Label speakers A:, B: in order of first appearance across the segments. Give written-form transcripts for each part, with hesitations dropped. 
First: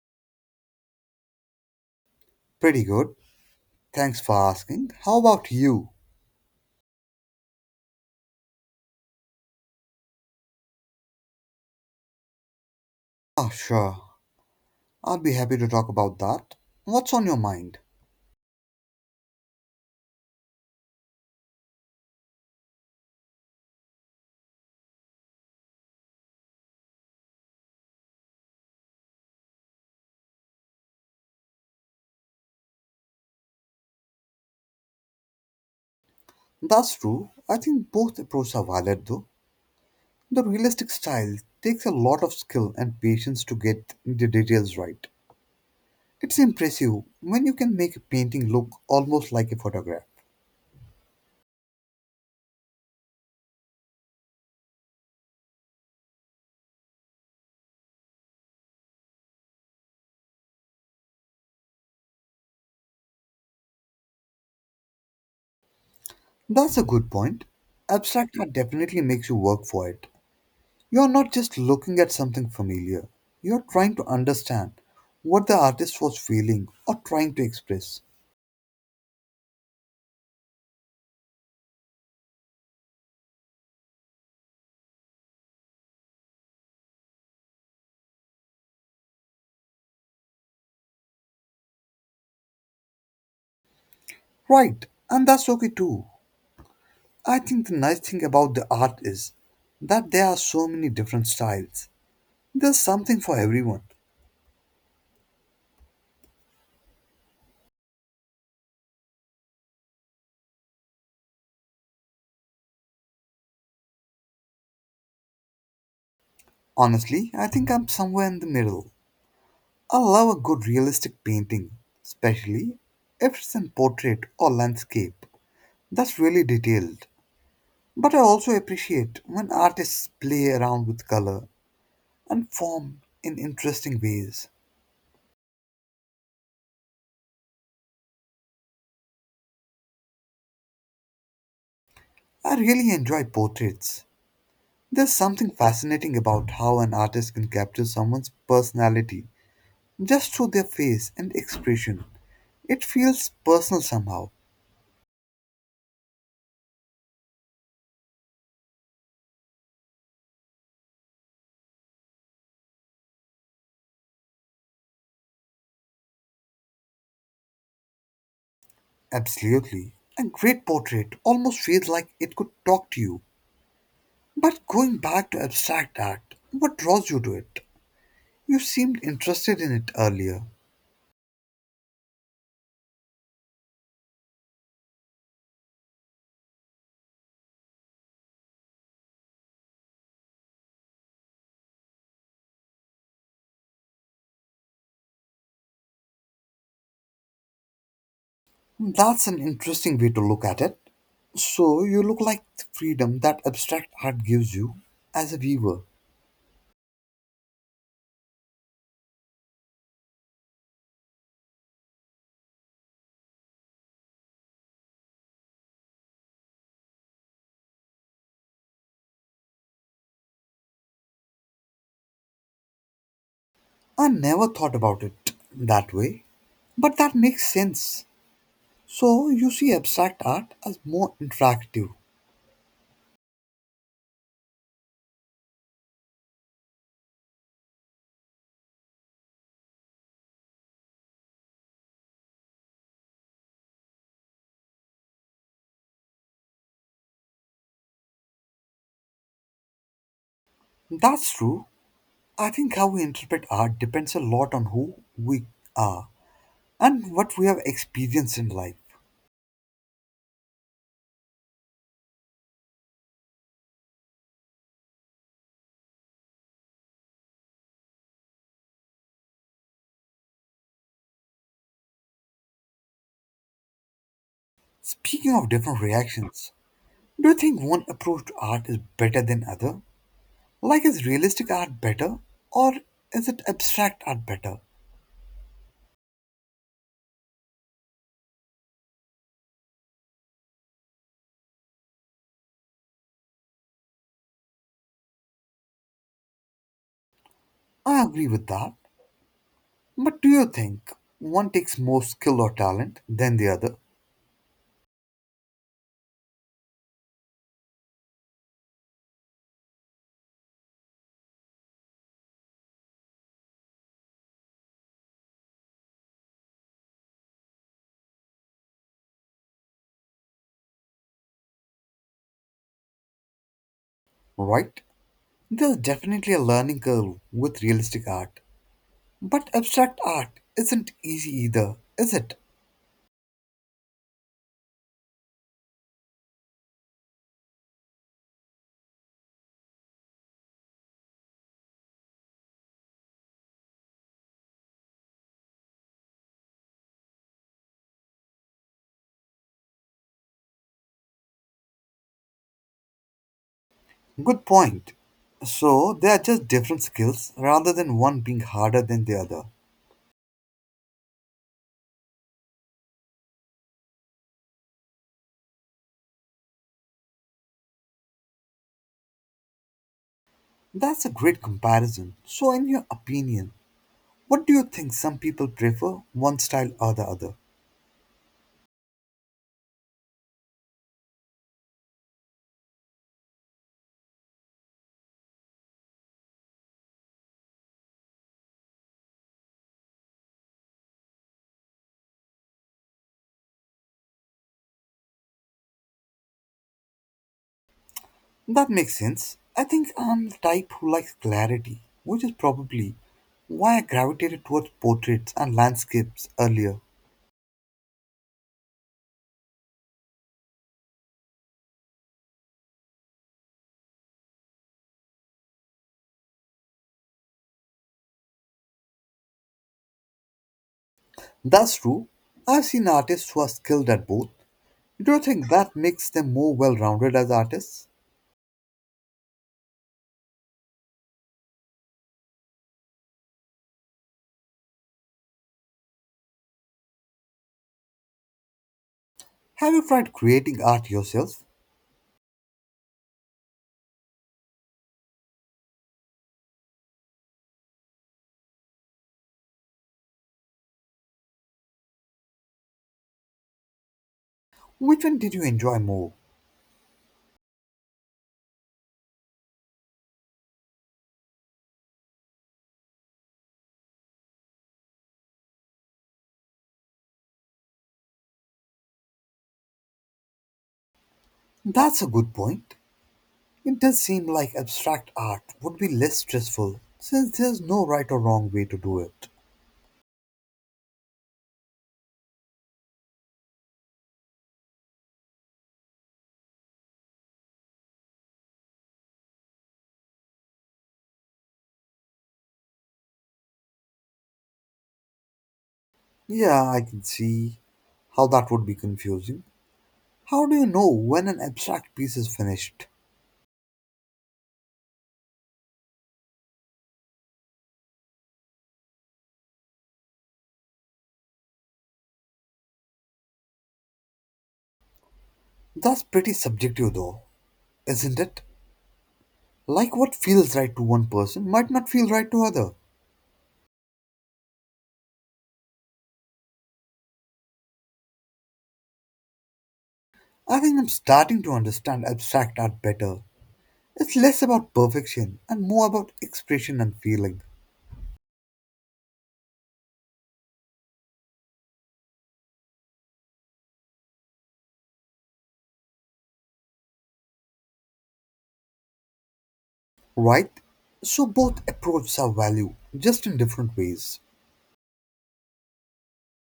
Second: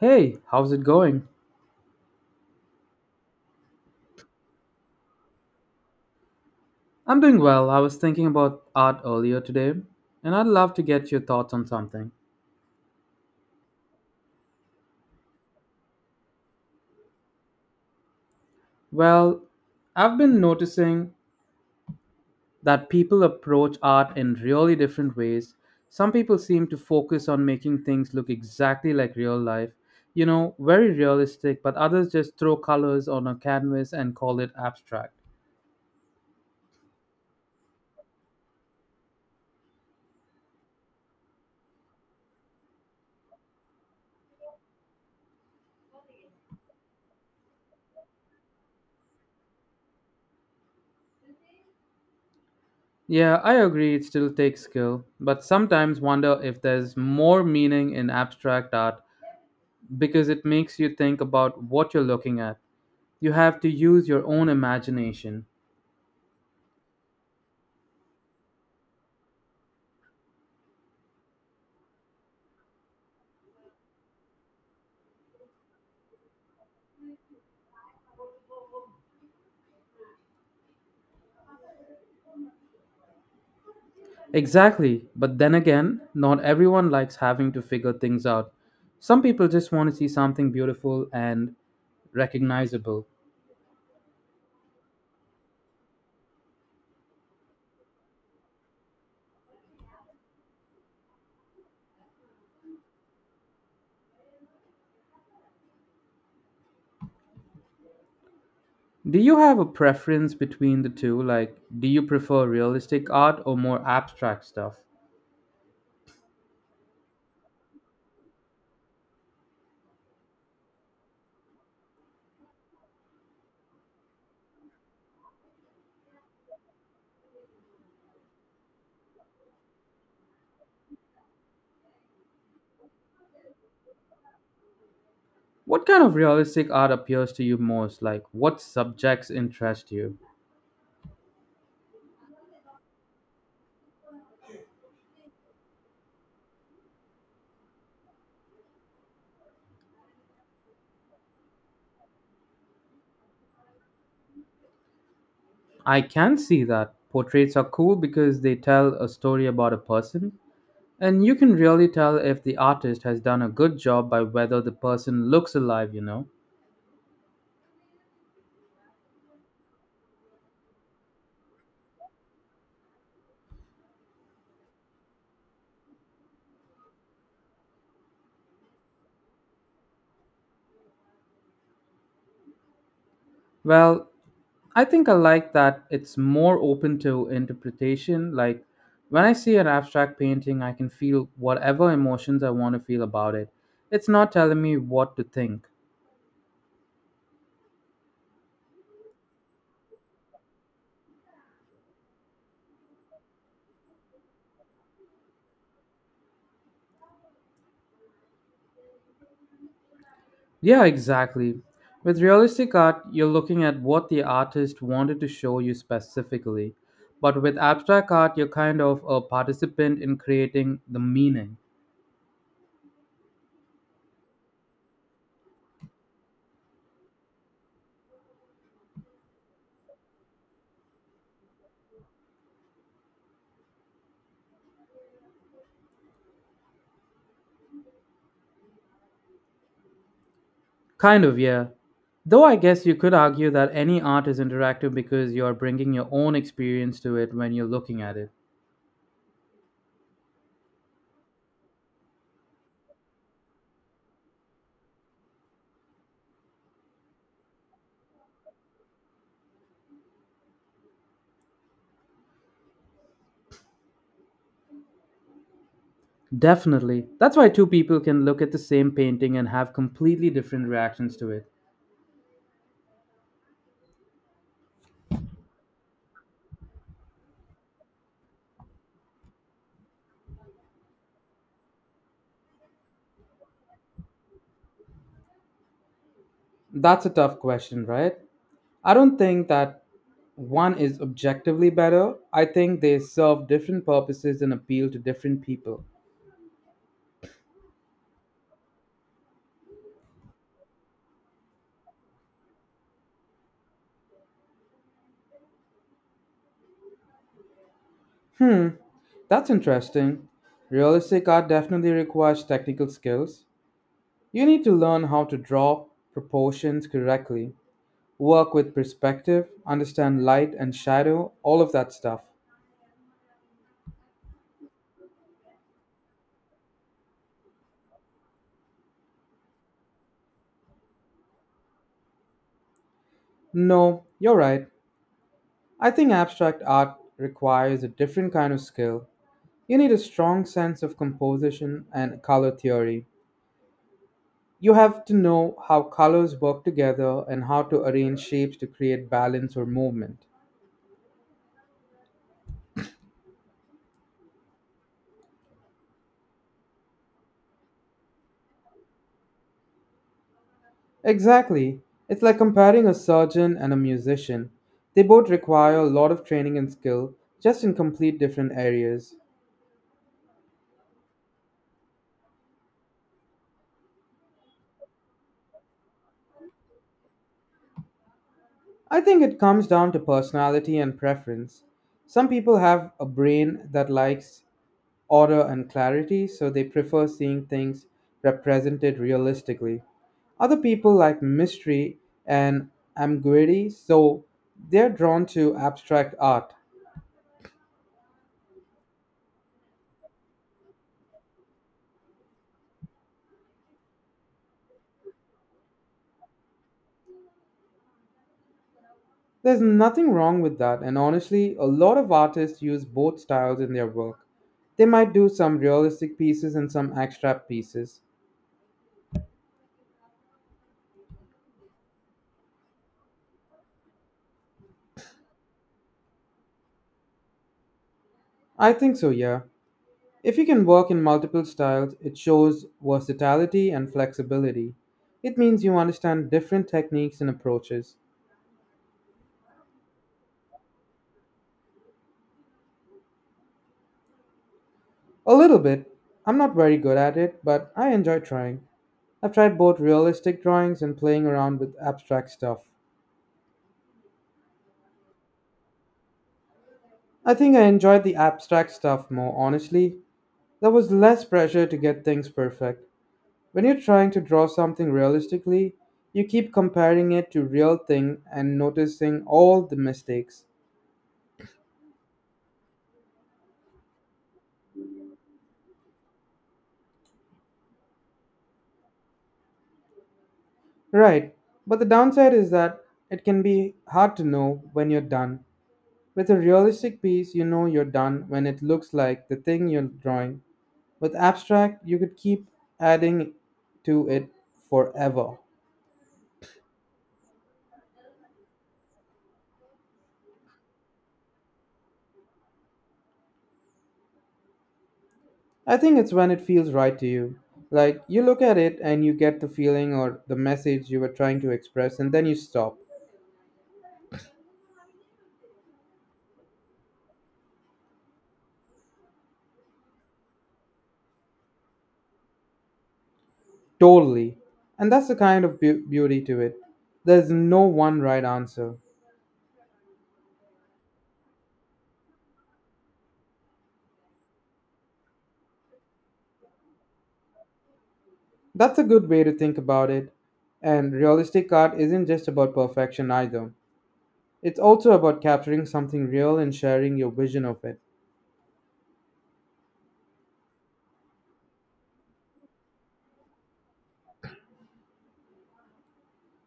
A: Hey, how's it going?
B: Pretty good. Thanks for asking. How about you?
A: I'm doing well. I was thinking about art earlier today, and I'd love to get your thoughts on something.
B: Ah, sure. I'll be happy to talk about that. What's on your mind?
A: Well, I've been noticing that people approach art in really different ways. Some people seem to focus on making things look exactly like real life, you know, very realistic, but others just throw colors on a canvas and call it abstract.
B: That's true. I think both approaches are valid though. The realistic style takes a lot of skill and patience to get the details right. It's impressive when you can make a painting look almost like a photograph.
A: Yeah, I agree it still takes skill, but sometimes wonder if there's more meaning in abstract art because it makes you think about what you're looking at. You have to use your own imagination.
B: That's a good point. Abstract art definitely makes you work for it. You're not just looking at something familiar, you're trying to understand what the artist was feeling or trying to express.
A: Exactly, but then again, not everyone likes having to figure things out. Some people just want to see something beautiful and recognizable.
B: Right, and that's okay too. I think the nice thing about the art is that there are so many different styles. There's something for everyone.
A: Do you have a preference between the two? Like, do you prefer realistic art or more abstract stuff?
B: Honestly, I think I'm somewhere in the middle. I love a good realistic painting, especially if it's a portrait or landscape. That's really detailed. But I also appreciate when artists play around with color and form in interesting ways.
A: What kind of realistic art appeals to you most? Like, what subjects interest you?
B: I really enjoy portraits. There's something fascinating about how an artist can capture someone's personality just through their face and expression. It feels personal somehow.
A: I can see that. Portraits are cool because they tell a story about a person, and you can really tell if the artist has done a good job by whether the person looks alive, you know.
B: Absolutely. A great portrait almost feels like it could talk to you. But going back to abstract art, what draws you to it? You seemed interested in it earlier.
A: Well, I think I like that it's more open to interpretation. Like, when I see an abstract painting, I can feel whatever emotions I want to feel about it. It's not telling me what to think.
B: That's an interesting way to look at it. So you look like the freedom that abstract art gives you as a viewer.
A: Yeah, exactly. With realistic art, you're looking at what the artist wanted to show you specifically. But with abstract art, you're kind of a participant in creating the meaning.
B: I never thought about it that way, but that makes sense. So you see abstract art as more interactive.
A: Kind of, yeah. Though I guess you could argue that any art is interactive because you're bringing your own experience to it when you're looking at it.
B: That's true. I think how we interpret art depends a lot on who we are and what we have experienced in life.
A: Definitely. That's why two people can look at the same painting and have completely different reactions to it.
B: Speaking of different reactions, do you think one approach to art is better than other? Like, is realistic art better or is it abstract art better?
A: That's a tough question, right? I don't think that one is objectively better. I think they serve different purposes and appeal to different people.
B: I agree with that. But do you think one takes more skill or talent than the other?
A: Hmm, that's interesting. Realistic art definitely requires technical skills. You need to learn how to draw proportions correctly, work with perspective, understand light and shadow, all of that stuff.
B: Right? There's definitely a learning curve with realistic art. But abstract art isn't easy either, is it?
A: No, you're right. I think abstract art requires a different kind of skill. You need a strong sense of composition and color theory. You have to know how colors work together and how to arrange shapes to create balance or movement.
B: Good point. So, they are just different skills rather than one being harder than the other.
A: Exactly. It's like comparing a surgeon and a musician. They both require a lot of training and skill, just in complete different areas.
B: That's a great comparison. So, in your opinion, what do you think some people prefer one style or the other?
A: I think it comes down to personality and preference. Some people have a brain that likes order and clarity, so they prefer seeing things represented realistically. Other people like mystery and ambiguity, so they're drawn to abstract art.
B: That makes sense. I think I'm the type who likes clarity, which is probably why I gravitated towards portraits and landscapes earlier.
A: There's nothing wrong with that, and honestly, a lot of artists use both styles in their work. They might do some realistic pieces and some abstract pieces.
B: That's true. I've seen artists who are skilled at both. Do you think that makes them more well rounded as artists?
A: I think so, yeah. If you can work in multiple styles, it shows versatility and flexibility. It means you understand different techniques and approaches.
B: Have you tried creating art yourself?
A: A little bit. I'm not very good at it, but I enjoy trying. I've tried both realistic drawings and playing around with abstract stuff.
B: Which one did you enjoy more?
A: I think I enjoyed the abstract stuff more, honestly. There was less pressure to get things perfect. When you're trying to draw something realistically, you keep comparing it to real thing and noticing all the mistakes.
B: That's a good point. It does seem like abstract art would be less stressful since there's no right or wrong way to do it.
A: Right, but the downside is that it can be hard to know when you're done. With a realistic piece, you know you're done when it looks like the thing you're drawing. With abstract, you could keep adding to it forever.
B: Yeah, I can see how that would be confusing. How do you know when an abstract piece is finished?
A: I think it's when it feels right to you. Like you look at it and you get the feeling or the message you were trying to express, and then you stop.
B: That's pretty subjective though, isn't it? Like what feels right to one person might not feel right to other.
A: Totally. And that's the kind of beauty to it. There's no one right answer.
B: I think I'm starting to understand abstract art better. It's less about perfection and more about expression and feeling,
A: That's a good way to think about it. And realistic art isn't just about perfection either. It's also about capturing something real and sharing your vision of it.
B: right? So both approaches have value, just in different ways.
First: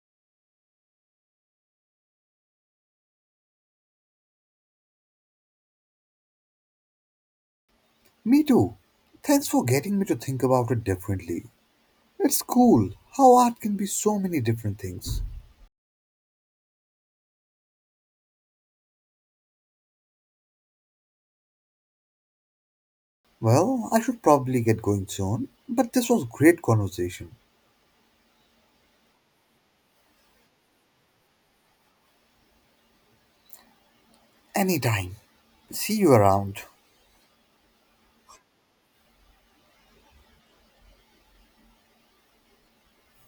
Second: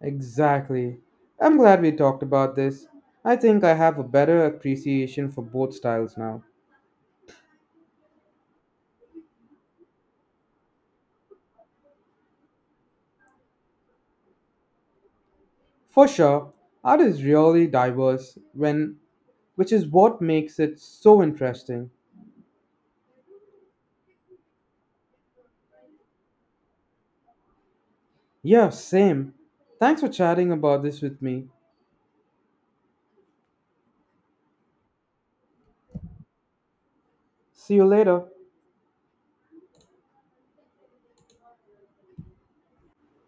A: Exactly. I'm glad we talked about this. I think I have a better appreciation for both styles now.
B: Me too. Thanks for getting me to think about it differently. It's cool how art can be so many different things.
A: For sure, art is really diverse when which is what makes it so interesting.
B: Well, I should probably get going soon, but this was great conversation.
A: Yeah, same. Thanks for chatting about this with me.
B: Anytime. See you around.
A: See you later.